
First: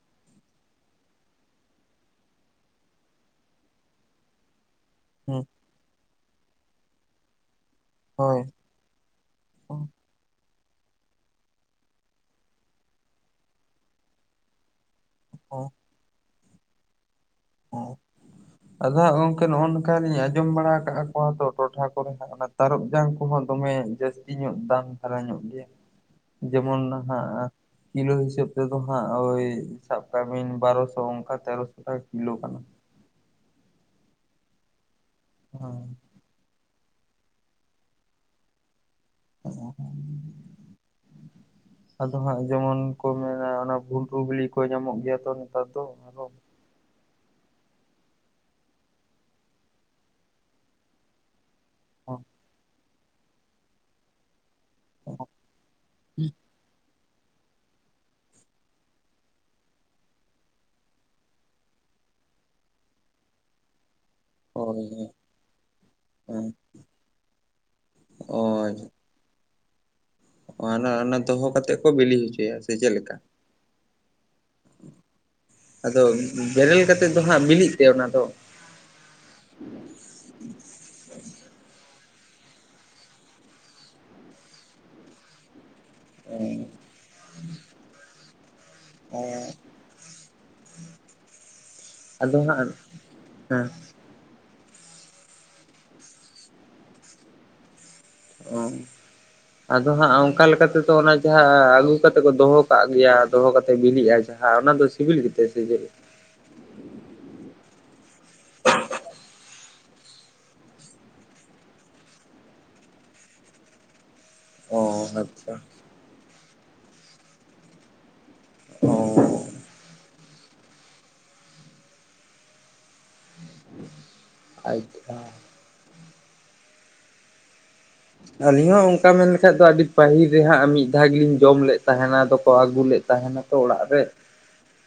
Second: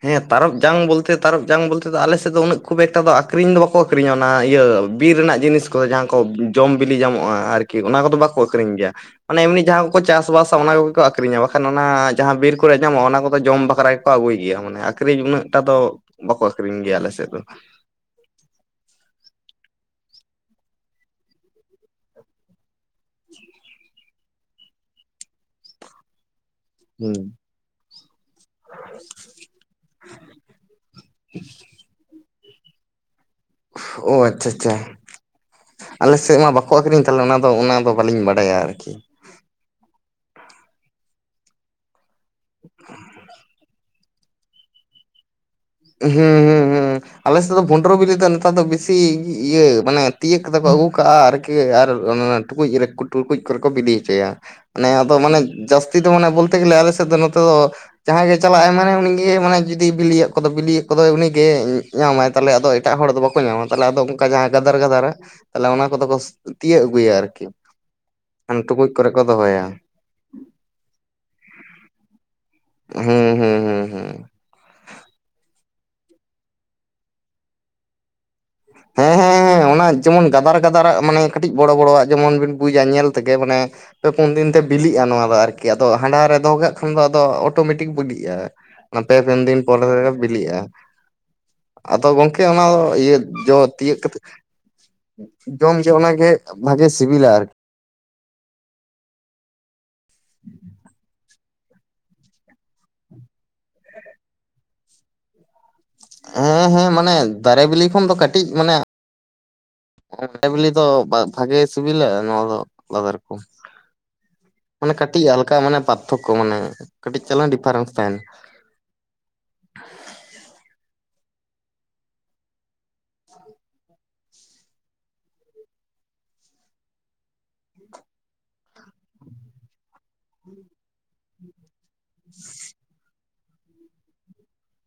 Speaker 2: ᱦᱮ ᱛᱟᱨᱚᱵ ᱡᱟᱝ ᱵᱚᱞᱛᱮ ᱛᱟᱨᱚᱵ ᱡᱟᱝ ᱵᱚᱞᱛᱮ ᱫᱚ ᱟᱞᱮ ᱥᱮᱫ ᱫᱚ ᱩᱱᱟᱹᱜ ᱠᱷᱩᱵ ᱮᱠᱴᱟ ᱫᱚ ᱟᱠᱷᱨᱤᱧ ᱫᱚ ᱵᱟᱠᱚ ᱟᱠᱷᱨᱤᱧᱟ ᱚᱱᱟ ᱤᱭᱟᱹ ᱵᱤᱨ ᱨᱮᱱᱟᱜ
Speaker 1: ᱦᱩᱸ
Speaker 2: ᱡᱤᱱᱤᱥ ᱠᱚᱫᱚ ᱡᱟᱦᱟᱸ ᱠᱚ ᱡᱚᱢ ᱵᱤᱞᱤ ᱧᱟᱢᱚᱜᱼᱟ ᱟᱨᱠᱤ ᱚᱱᱟ ᱠᱚᱫᱚ ᱵᱟᱠᱚ
Speaker 1: ᱦᱳᱭ
Speaker 2: ᱟᱹᱠᱷᱨᱤᱧ ᱜᱮᱭᱟ᱾ ᱢᱟᱱᱮ ᱮᱢᱱᱤ ᱡᱟᱦᱟᱸ ᱠᱚᱠᱚ ᱪᱟᱥ ᱵᱟᱟᱥᱟ ᱚᱱᱟ ᱠᱚᱜᱮ ᱠᱚ ᱟᱠᱷᱨᱤᱧᱟ ᱵᱟᱠᱷᱟᱱ ᱚᱱᱟ ᱡᱟᱦᱟᱸ ᱵᱤᱨ ᱠᱚᱨᱮ ᱧᱟᱢᱚᱜᱼᱟ ᱚᱱᱟ ᱠᱚᱫᱚ ᱡᱚᱢ ᱵᱟᱠᱷᱨᱟ ᱜᱮᱠᱚ ᱟᱹᱜᱩᱭ ᱜᱮᱭᱟ᱾ ᱢᱟᱱᱮ ᱟᱠᱷᱨᱤᱧ ᱩᱱᱟᱹᱜᱴᱟ ᱫᱚ ᱵᱟᱠᱚ ᱟᱠᱷᱨᱤᱧ ᱜᱮᱭᱟ ᱟᱞ ᱥᱮᱫ ᱫᱚ᱾
Speaker 1: ᱟᱫᱚ ᱦᱟᱸᱜ ᱜᱚᱝᱠᱮ ᱱᱚᱜᱼᱚ ᱱᱚᱝᱠᱟ ᱞᱤᱧ ᱟᱸᱡᱚᱢ ᱵᱟᱲᱟ ᱟᱠᱟ ᱠᱚᱣᱟ ᱛᱚ ᱴᱚᱴᱷᱟ ᱠᱚᱨᱮ ᱦᱟᱸᱜ ᱚᱱᱟ ᱛᱟᱨᱚᱵ ᱡᱟᱝ ᱠᱚᱦᱚᱸ ᱫᱚᱢᱮ ᱡᱟᱹᱥᱛᱤ ᱧᱚᱜ ᱫᱟᱢ ᱫᱷᱟᱨᱟ ᱧᱚᱜ ᱜᱮᱭᱟ᱾ ᱡᱮᱢᱚᱱ
Speaker 2: ᱦᱩᱸ
Speaker 1: ᱦᱟᱸᱜ ᱠᱤᱞᱳ ᱦᱤᱥᱟᱹᱵ ᱛᱮᱫᱚ ᱦᱟᱸᱜ ᱳᱭ ᱥᱟᱵ ᱠᱟᱜ ᱵᱤᱱ ᱵᱟᱨᱚᱥᱚ ᱚᱱᱠᱟ ᱛᱮᱨᱚᱥᱚ ᱴᱟᱠᱟ ᱠᱤᱞᱳ ᱠᱟᱱᱟ᱾
Speaker 2: ᱚ ᱟᱪᱪᱷᱟ ᱟᱪᱪᱷᱟ᱾
Speaker 1: ᱦᱮᱸ᱾
Speaker 2: ᱟᱞᱮ ᱥᱮᱫ ᱢᱟ ᱵᱟᱠᱚ ᱟᱹᱠᱷᱨᱤᱧ ᱛᱟᱦᱚᱞᱮ ᱚᱱᱟᱫᱚ ᱚᱱᱟᱫᱚ ᱵᱟᱹᱞᱤᱧ ᱵᱟᱰᱟᱭᱟ ᱟᱨᱠᱤ᱾
Speaker 1: [inaudible] ᱟᱫᱚ ᱦᱟᱸᱜ ᱡᱮᱢᱚᱱ ᱠᱚ ᱢᱮᱱᱟ ᱚᱱᱟ ᱵᱷᱩᱱᱰᱨᱩ ᱵᱤᱞᱤ ᱠᱚ ᱧᱟᱢᱚᱜ ᱜᱮᱭᱟ ᱛᱚ ᱱᱮ
Speaker 2: ᱦᱩᱸ ᱦᱩᱸ ᱦᱩᱸ᱾ ᱟᱞᱮ ᱥᱮᱫ ᱫᱚ ᱵᱷᱩᱱᱰᱨᱳ ᱵᱤᱞᱤ ᱫᱚ ᱱᱮᱛᱟᱨ ᱫᱚ ᱵᱤᱥᱤ ᱤᱭᱟᱹ ᱢᱟᱱᱮ ᱛᱤᱭᱟᱜ ᱠᱟᱛᱮ ᱠᱚ ᱟᱹᱜᱩ ᱠᱟᱜᱼᱟ ᱟᱨ ᱠᱤ ᱟᱨ
Speaker 1: ᱦᱳᱭ
Speaker 2: ᱚᱱ-ᱚᱱᱟ ᱴᱩᱠᱩᱡ ᱨᱮ ᱴᱩᱠᱩᱡ ᱠᱚᱨᱮ ᱠᱚ ᱵᱤᱫ ᱦᱚᱪᱚᱭᱟ᱾ ᱢᱟᱱᱮ ᱟᱫᱚ ᱢᱟᱱᱮ ᱡᱟᱹᱥᱛᱤ ᱫᱚ ᱢᱟᱱᱮ ᱵᱚᱞᱛᱮ ᱜᱮᱞᱮ ᱟᱞᱮ ᱥᱮᱫ ᱫᱚ ᱱᱚᱛᱮ ᱫᱚ ᱡᱟᱦᱟᱸᱭ ᱜᱮ ᱪᱟᱞᱟᱜ ᱟᱭ ᱢᱟᱱᱮ ᱩᱱᱤᱜ ᱢᱟᱱᱮ ᱡᱩᱫᱤ ᱵᱤᱞᱤᱭᱮᱫ ᱠᱚᱫᱚ ᱵᱤᱞᱤᱭᱮᱫ ᱠᱚᱫᱚᱭ ᱩᱱᱤᱜᱮ ᱧᱟᱢᱟᱭ ᱛᱟᱦᱚᱞᱮ ᱟᱫᱚ ᱮᱴᱟᱜ ᱦᱚᱲᱫᱚ ᱵᱟᱠᱚ ᱧᱟᱢᱟ ᱛᱟᱦᱚᱞᱮ ᱟᱫᱚ ᱚᱱᱠᱟ ᱡᱟᱦᱟᱸ ᱜᱟᱫᱟᱨ
Speaker 1: ᱦᱳᱭ
Speaker 2: ᱜᱟᱫᱟᱨᱟᱜ ᱛᱟᱦᱞᱮ ᱚᱱᱟ ᱠᱚᱫᱚ ᱠᱚ
Speaker 1: ᱦᱮᱸ
Speaker 2: ᱛᱤᱭᱳᱜ ᱟᱜᱩᱭᱟ ᱟᱨᱠᱤ᱾ ᱠᱷᱟᱱ ᱴᱩᱠᱩᱡ ᱠᱚᱨᱮᱜ᱾ ᱠᱚ ᱫᱚᱦᱚᱭᱟ᱾
Speaker 1: ᱢᱟᱱᱮ ᱚᱱᱮ ᱫᱚᱦᱚ ᱠᱟᱛᱮᱜ ᱠᱚ ᱵᱤᱞᱤ ᱦᱚᱪᱚᱭᱟ ᱥᱮ ᱪᱮᱫ ᱞᱮᱠᱟ?
Speaker 2: ᱦᱩᱸ ᱦᱩᱸ ᱦᱩᱸ ᱦᱩᱸ
Speaker 1: ᱟᱫᱚ ᱵᱮᱨᱮᱞ ᱠᱟᱛᱮᱫ ᱫᱚ ᱦᱟᱸᱜ ᱵᱤᱞᱤᱜ ᱛᱮ ᱚᱱᱟ ᱫᱚ?
Speaker 2: ᱦᱮᱸ ᱦᱮᱸ
Speaker 1: [inaudible]
Speaker 2: ᱦᱮᱸ ᱚᱱᱟ ᱡᱮᱢᱚᱱ ᱜᱟᱫᱟᱨ ᱜᱟᱫᱟᱨᱟᱜ ᱢᱟᱱᱮ ᱠᱟᱹᱴᱤᱡ ᱵᱚᱲᱚ ᱵᱚᱲᱚᱣᱟᱜ ᱡᱮᱢᱚᱱ ᱵᱤᱱ ᱵᱩᱡᱟ ᱧᱮᱞ ᱛᱮᱜᱮ ᱢᱟᱱᱮ ᱯᱮ ᱯᱩᱱ ᱫᱤᱱᱛᱮ ᱵᱤᱞᱤᱜᱼᱟ ᱱᱚᱣᱟ ᱫᱚ ᱟᱨᱠᱤ ᱟᱫᱚ ᱦᱟᱸᱰᱷᱟ ᱨᱮ ᱫᱚᱦᱚ ᱠᱟᱜ ᱠᱷᱟᱱ ᱫᱚ ᱟᱫᱚ ᱚᱴᱳᱢᱮᱴᱤᱠ ᱵᱤᱞᱤᱜᱼᱟ᱾ ᱚᱱᱟ ᱯᱮ ᱯᱩᱱ ᱫᱤᱱ ᱯᱚᱨᱮ ᱵᱤᱞᱤᱜᱼᱟ᱾ ᱟᱫᱚ ᱜᱚᱝᱠᱮ ᱚᱱᱟ ᱫᱚ ᱤᱭᱟᱹ ᱡᱚ
Speaker 1: ᱦᱮᱸ
Speaker 2: ᱛᱤᱭᱟᱜ ᱠᱟᱛᱮ, ᱡᱚᱢ ᱡᱚᱦᱚᱜ ᱚᱱᱟᱜᱮ ᱵᱷᱟᱜᱮ ᱥᱤᱵᱤᱞᱟ ᱟᱨᱠᱤ᱾
Speaker 1: ᱚ ᱟᱫᱚ ᱦᱟᱸᱜ ᱚᱱᱠᱟ ᱞᱮᱠᱟ ᱛᱮᱫᱚ ᱚᱱᱟ᱾ ᱡᱟᱸᱦᱟᱸ ᱟᱹᱜᱩ ᱠᱟᱛᱮ ᱠᱚ ᱫᱚᱦᱚ ᱠᱟᱜ ᱜᱮᱭᱟ, ᱫᱚᱦᱚ ᱠᱟᱛᱮ ᱵᱤᱞᱤᱜᱼᱟ ᱡᱟᱦᱟᱸ ᱚᱱᱟ ᱫᱚ ᱥᱤᱵᱤᱞ ᱜᱮᱛᱮ ᱥᱮ ᱪᱮᱫ?
Speaker 2: ᱦᱮᱸ ᱦᱮᱸ ᱢᱟᱱᱮ ᱫᱟᱨᱮ ᱵᱤᱞᱤ ᱠᱷᱚᱱ ᱫᱚ ᱠᱟᱹᱴᱤᱡ ᱢᱟᱱᱮ ᱴᱟᱴᱠᱟ ᱵᱤᱞᱤ ᱫᱚ ᱵᱷᱟᱜᱮ ᱥᱤᱵᱤᱞᱟ, ᱱᱚᱣᱟ ᱫᱚ ᱟᱞᱟᱫᱟ ᱨᱚᱠᱚᱢ᱾ ᱢᱟᱱᱮ
Speaker 1: ᱚ
Speaker 2: ᱠᱟᱹᱴᱤᱡ
Speaker 1: ᱟᱪᱪᱷᱟ
Speaker 2: ᱦᱟᱞᱠᱟ ᱢᱟᱱᱮ ᱯᱟᱨᱛᱷᱚᱠᱠᱚ ᱢᱟᱱᱮ, ᱠᱟᱹᱴᱤᱡ ᱪᱟᱞᱟᱝ ᱰᱤᱯᱷᱟᱨᱮᱱᱥ ᱛᱟᱦᱮᱱᱟ᱾
Speaker 1: ᱚ [inaudible] ᱟᱪᱪᱷᱟ ᱟᱹᱞᱤᱧ ᱦᱚᱸ ᱚᱱᱠᱟ ᱢᱮᱱ ᱞᱮᱠᱷᱟᱡ ᱫᱚ ᱟᱹᱰᱤ ᱯᱟᱹᱦᱤᱞ ᱨᱮᱦᱟᱸᱜ ᱢᱤᱫ ᱫᱷᱟᱣ ᱜᱮᱞᱤᱧ ᱡᱚᱢ ᱞᱮᱫ ᱛᱟᱦᱮᱱᱟ ᱟᱫᱚ ᱠᱚ ᱟᱹᱜᱩ ᱞᱮᱫ ᱛᱟᱦᱮᱱᱟ᱾ ᱛᱚ ᱚᱲᱟᱜ ᱨᱮ᱾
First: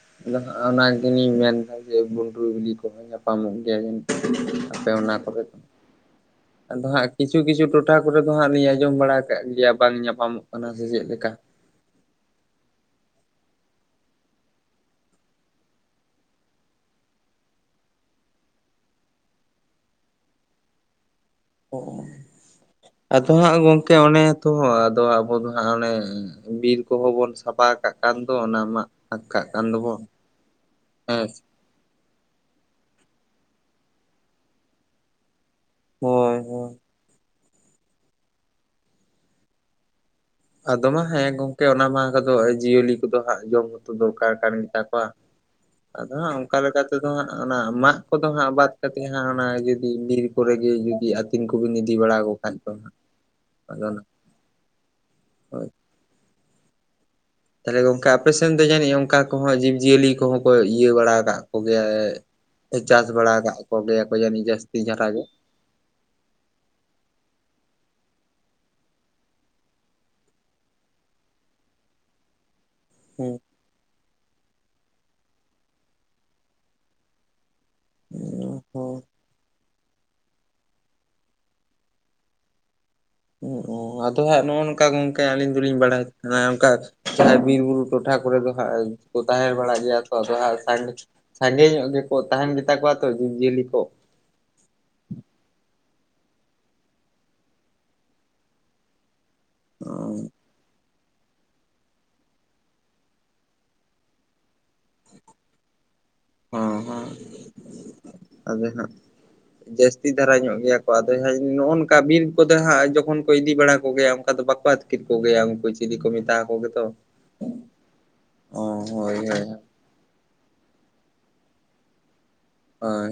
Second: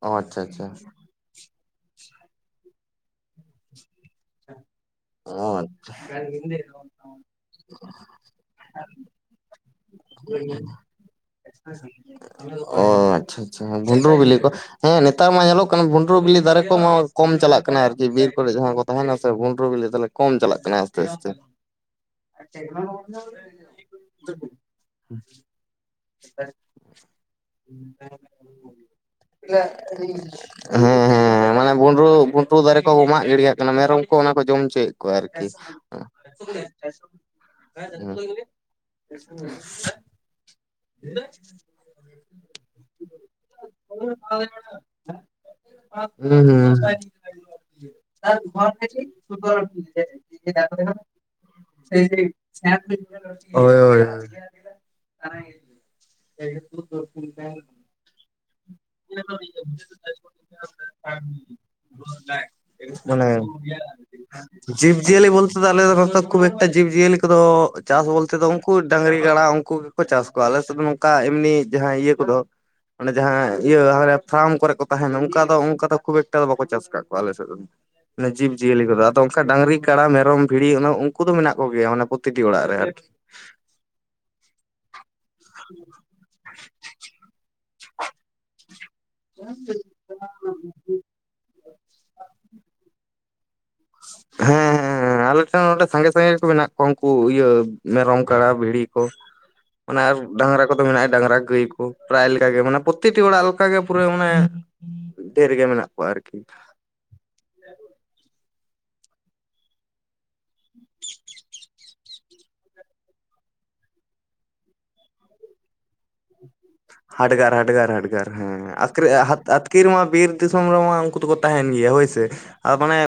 Speaker 2: ᱚ
Speaker 1: ᱟᱫᱚ
Speaker 2: ᱟᱪᱪᱷᱟ
Speaker 1: ᱦᱟᱸ
Speaker 2: ᱟᱪᱪᱷᱟ
Speaker 1: ᱚᱱᱟ ᱜᱮᱞᱤᱧ ᱢᱮᱱᱫᱟ ᱡᱮ ᱵᱩᱱᱰᱨᱩ ᱵᱤᱞᱤ ᱠᱚᱦᱚᱸ ᱧᱟᱯᱟᱢᱚᱜ ᱜᱮᱭᱟ ᱡᱟᱱᱤᱡ᱾ ᱟᱯᱮ ᱚᱱᱟ ᱠᱚᱨᱮ,
Speaker 2: ᱚ
Speaker 1: ᱟᱫᱚ ᱦᱟᱸᱜ ᱠᱤᱪᱷᱩ ᱠᱤᱪᱷᱩ ᱴᱚ ᱴᱚᱴᱷᱟ ᱠᱚᱨᱮ ᱫᱚ ᱦᱟᱸᱜ ᱞᱤᱧ ᱟᱸᱡᱚᱢ ᱵᱟᱲᱟ ᱟᱠᱟᱫ ᱜᱮᱭᱟ ᱵᱟᱝ ᱧᱟᱯᱟᱢᱚᱜ ᱠᱟᱱᱟ ᱥᱮ ᱪᱮᱫ ᱞᱮᱠᱟ᱾
Speaker 2: ᱚ ᱟᱪᱪᱷᱟ ᱟᱪᱪᱷᱟ ᱵᱷᱩᱰᱨᱩ ᱵᱤᱞᱤ ᱠᱚ᱾ ᱦᱮᱸ ᱱᱮᱛᱟᱨ ᱢᱟ ᱧᱮᱞᱚᱜ ᱠᱟᱱᱟ ᱵᱷᱩᱸᱰᱨᱩ ᱵᱤᱞᱤ ᱫᱟᱨᱮ ᱠᱚᱢᱟ ᱠᱚᱢ ᱪᱟᱞᱟᱜ ᱠᱟᱱᱟ ᱟᱨᱠᱤ ᱵᱤᱨ ᱠᱚᱨᱮ ᱡᱟᱸᱦᱟᱸ ᱠᱚ ᱛᱟᱦᱮᱱᱟ ᱥᱮ ᱵᱩᱱ ᱰᱨᱩ ᱵᱤᱞᱤ ᱛᱟᱦᱞᱮ ᱠᱚᱢ ᱪᱟᱞᱟᱜ ᱠᱟᱱᱟ ᱟᱥᱛᱮ ᱟᱥᱛᱮ᱾
Speaker 1: ᱚ ᱟᱫᱚ ᱦᱟᱸᱜ ᱜᱚᱝᱠᱮ ᱚᱱᱮ ᱛᱚ ᱟᱫᱚ ᱟᱵᱚ ᱫᱚ ᱦᱟᱸᱜ ᱚᱱᱮ᱾ ᱵᱤᱨ ᱠᱚᱦᱚᱸ ᱵᱚᱱ ᱥᱟᱯᱷᱟ ᱠᱟᱜ ᱠᱟᱱ ᱫᱚ ᱚᱱᱟ ᱢᱟᱜ ᱯᱷᱟᱠ ᱠᱟᱜ ᱠᱟᱱ ᱫᱚᱵᱚᱱ᱾
Speaker 2: ᱦᱮᱸ ᱦᱮᱸ ᱢᱟᱱᱮ ᱵᱷᱩᱱᱰᱨᱩ ᱵᱩ ᱰᱨᱩ ᱫᱟᱨᱮ ᱠᱚ ᱢᱟᱜ ᱜᱤᱲᱤ ᱠᱟᱜ ᱠᱟᱱᱟ ᱢᱮᱨᱚᱢ ᱠᱚ ᱚᱱᱟ ᱠᱚ ᱡᱚᱢ ᱦᱚᱪᱚᱭᱮᱫ ᱠᱚᱣᱟ ᱟᱨᱠᱤ᱾
Speaker 1: ᱦᱳᱭ ᱦᱳᱭ᱾
Speaker 2: [inaudible]
Speaker 1: ᱟᱫᱚ ᱢᱟ ᱦᱮᱸ ᱜᱚᱝᱠᱮ ᱚᱱᱟ ᱢᱟᱦ ᱠᱚᱫᱚ ᱡᱤᱭᱟᱹᱞᱤ ᱠᱚᱫᱚ ᱦᱟᱸᱜ ᱡᱚᱢ ᱦᱚᱸᱛᱚ ᱫᱚᱨᱠᱟᱨ ᱠᱟᱱ ᱜᱮᱛᱟ ᱠᱚᱣᱟ᱾ ᱟᱫᱚ ᱦᱟᱸᱜ ᱚᱱᱠᱟ
Speaker 2: ᱦᱩᱸ
Speaker 1: ᱞᱮᱠᱟ ᱛᱮᱫᱚ ᱦᱟᱸᱜ ᱚᱱᱟ ᱢᱟᱜ ᱠᱚᱫᱚ ᱦᱟᱸᱜ ᱵᱟᱫ ᱠᱟᱛᱮᱫ ᱦᱟᱸᱜ ᱚᱱᱟ ᱡᱩᱫᱤ ᱵᱤᱨ ᱠᱚᱨᱮ ᱜᱮ ᱡᱩᱫᱤ ᱟᱛᱤᱧ ᱠᱚᱵᱤᱱ ᱤᱫᱤ ᱵᱟᱲᱟ ᱠᱚ ᱠᱷᱟᱡ ᱫᱚ,
Speaker 2: ᱦᱩᱸ
Speaker 1: ᱟᱫᱚ ᱚᱱᱟ
Speaker 2: [inaudible]
Speaker 1: ᱦᱳᱭ
Speaker 2: [inaudible]
Speaker 1: ᱛᱟᱦᱚᱞᱮ ᱜᱚᱝᱠᱮ ᱟᱯᱮᱥᱮᱱ ᱫᱚ ᱡᱟᱱᱤᱡ ᱚᱱᱠᱟ ᱠᱚᱦᱚᱸ ᱡᱤᱵᱽᱼᱡᱤᱭᱟᱹᱞᱤ ᱠᱚᱦᱚᱸ ᱠᱚ ᱤᱭᱟᱹ ᱵᱟᱲᱟ ᱠᱟᱜ ᱠᱚᱜᱮᱭᱟ᱾ ᱪᱟᱥ
Speaker 2: ᱢᱟᱱᱮ
Speaker 1: ᱵᱟᱲᱟ ᱠᱟᱜ ᱠᱚᱜᱮᱭᱟ ᱠᱚ ᱡᱟᱱᱤᱡ ᱡᱟᱥᱛᱤ
Speaker 2: ᱡᱤᱵᱽ
Speaker 1: ᱫᱷᱟᱨᱟ ᱜᱮ᱾
Speaker 2: ᱡᱤᱭᱟᱹᱞᱤ ᱟᱞᱮ ᱵᱚᱞᱛᱮ ᱫᱚ ᱱᱚᱛᱮ ᱠᱷᱩᱵ ᱮᱠᱴᱟ ᱡᱤᱵᱽ ᱡᱤᱭᱟᱹᱞᱤ ᱠᱚᱫᱚ, ᱪᱟᱥ ᱵᱚᱞᱛᱮ ᱫᱚ ᱩᱱᱠᱩ ᱰᱟᱝᱨᱤ ᱠᱟᱲᱟ ᱩᱱᱠᱩ ᱜᱮᱠᱚ ᱪᱟᱥ ᱠᱚᱣᱟ ᱟᱞᱮ ᱥᱮᱫ ᱱᱚᱝᱠᱟ ᱮᱢᱱᱤ ᱡᱟᱦᱟᱸ ᱤᱭᱟᱹ ᱠᱚᱫᱚ ᱚᱱᱮ
Speaker 1: ᱦᱩᱸ
Speaker 2: ᱡᱟᱦᱟᱸ ᱤᱭᱟᱹ ᱦᱟᱱᱮ ᱯᱷᱟᱨᱢ ᱠᱚᱨᱮ ᱠᱚ ᱛᱟᱦᱮᱱᱟ ᱚᱱᱠᱟ ᱫᱚ ᱚᱱᱠᱟ ᱫᱚ ᱠᱷᱩᱵ ᱮᱠᱴᱟ ᱫᱚ ᱵᱟᱠᱚ ᱪᱟᱥ ᱠᱟᱜ ᱠᱚᱣᱟ ᱟᱞᱮ ᱥᱮᱫ ᱫᱚ᱾ ᱡᱤᱵ ᱡᱤᱭᱟᱹᱞᱤ ᱠᱚᱫᱚ᱾ ᱚᱱᱠᱟ ᱰᱟᱝᱨᱤ ᱠᱟᱲᱟ ᱢᱮᱨᱚᱢ ᱵᱷᱤᱲᱤ ᱩᱱᱠᱩ ᱫᱚ ᱢᱮᱱᱟᱜ ᱠᱚᱜᱮᱭᱟ ᱢᱟᱱᱮ ᱯᱨᱚᱛᱤᱴᱤ ᱚᱲᱟᱜ ᱨᱮ ᱟᱨᱠᱤ᱾
Speaker 1: ᱳ ᱚ ᱟᱫᱚ ᱦᱟᱸᱜ ᱱᱚᱜᱼᱚ ᱱᱚᱝᱠᱟ ᱜᱚᱝᱠᱮ ᱟᱞᱤᱧ ᱫᱚᱞᱤᱧ ᱵᱟᱲᱟᱭ᱾ ᱦᱟᱱᱮ ᱚᱱᱠᱟ ᱡᱟᱦᱟᱸ ᱵᱤᱨ ᱵᱩᱨᱩ ᱴᱚᱴᱷᱟ ᱠᱚᱨᱮ ᱫᱚ ᱦᱟᱸᱜ ᱠᱚ ᱛᱟᱦᱮ ᱵᱟᱲᱟᱜ ᱜᱮᱭᱟ᱾ ᱟᱫᱚ ᱦᱟᱸᱜ ᱥᱟᱸ ᱥᱟᱸᱜᱮ ᱧᱚᱜ ᱜᱮᱠᱚ ᱛᱟᱦᱮᱱ ᱜᱮ ᱛᱟᱠᱚᱣᱟ ᱛᱚ ᱡᱤᱵᱽ-ᱡᱤᱭᱟᱹᱞᱤ ᱠᱚ᱾
Speaker 2: ᱦᱮᱸ ᱦᱮᱸ ᱦᱮᱸ ᱟᱞᱮ ᱴᱷᱮᱱ ᱱᱚᱰᱮ ᱥᱟᱸᱜᱮ ᱥᱟᱸᱜᱮ ᱠᱚ ᱢᱮᱱᱟᱜ ᱠᱚᱣᱟ, ᱩᱱᱠᱩ ᱤᱭᱟᱹ ᱢᱮᱨᱚᱢ ᱠᱟᱲᱟ ᱵᱷᱤᱲᱤ ᱠᱚ᱾ ᱚᱱᱮ ᱟᱨ ᱰᱟᱝᱨᱟ ᱠᱚᱫᱚ ᱢᱮᱱᱟᱜ ᱰᱟᱝᱨᱟ ᱜᱟᱹᱭ ᱠᱚ, ᱯᱨᱟᱭ ᱞᱮᱠᱟ ᱜᱮ ᱢᱟᱱᱮ ᱯᱨᱚᱛᱮᱠᱴᱤ ᱚᱲᱟᱜ ᱞᱮᱠᱟᱜᱮ ᱯᱩᱨᱟᱹ ᱢᱟᱱᱮ ᱰᱷᱮᱨ ᱜᱮ ᱢᱮᱱᱟᱜ ᱠᱚᱣᱟ ᱟᱨᱠᱤ
Speaker 1: ᱚᱦᱚᱸᱜ ᱟᱫᱚ ᱦᱟᱸᱜ ᱡᱟᱥᱛᱤ ᱫᱷᱟᱨᱟ ᱧᱚᱜ ᱜᱮᱭᱟ ᱠᱚ ᱟᱫᱚ ᱦᱟᱸᱜ [inaudible] ᱱᱚᱜ-ᱚ ᱠᱟ ᱵᱤᱨ ᱠᱚᱫᱚ ᱦᱟᱸᱜ ᱡᱚᱠᱷᱚᱱ ᱠᱚ ᱤᱫᱤ ᱵᱟᱲᱟ ᱠᱚᱜᱮᱭᱟ ᱚᱱᱠᱟ ᱫᱚ ᱵᱟᱠᱚ ᱟᱛᱠᱤᱨ ᱠᱚᱜᱮᱭᱟ ᱩᱱᱠᱩ ᱪᱤᱞᱤ ᱠᱚ ᱢᱮᱛᱟ ᱟᱠᱚ ᱜᱮᱫᱚ?
Speaker 2: ᱦᱟᱰᱽᱜᱟᱨ ᱦᱟᱰᱽᱜᱟᱨ ᱦᱟᱰᱽᱜᱟᱨ ᱦᱮᱸ ᱟᱠᱨᱤ
Speaker 1: ᱦᱳᱭ
Speaker 2: ᱦᱮᱸ
Speaker 1: ᱦᱳᱭ
Speaker 2: ᱟᱛᱠᱤ ᱠᱤᱨ ᱢᱟ ᱵᱤᱨ ᱫᱤᱥᱚᱢ ᱨᱮᱢᱟ ᱩᱱᱠᱩ ᱫᱚᱠᱚ ᱛᱟᱦᱮᱱ ᱜᱮᱭᱟ ᱦᱳᱭᱥᱮ ᱟᱨ ᱢᱟᱱᱮ
Speaker 1: ᱦᱳᱭ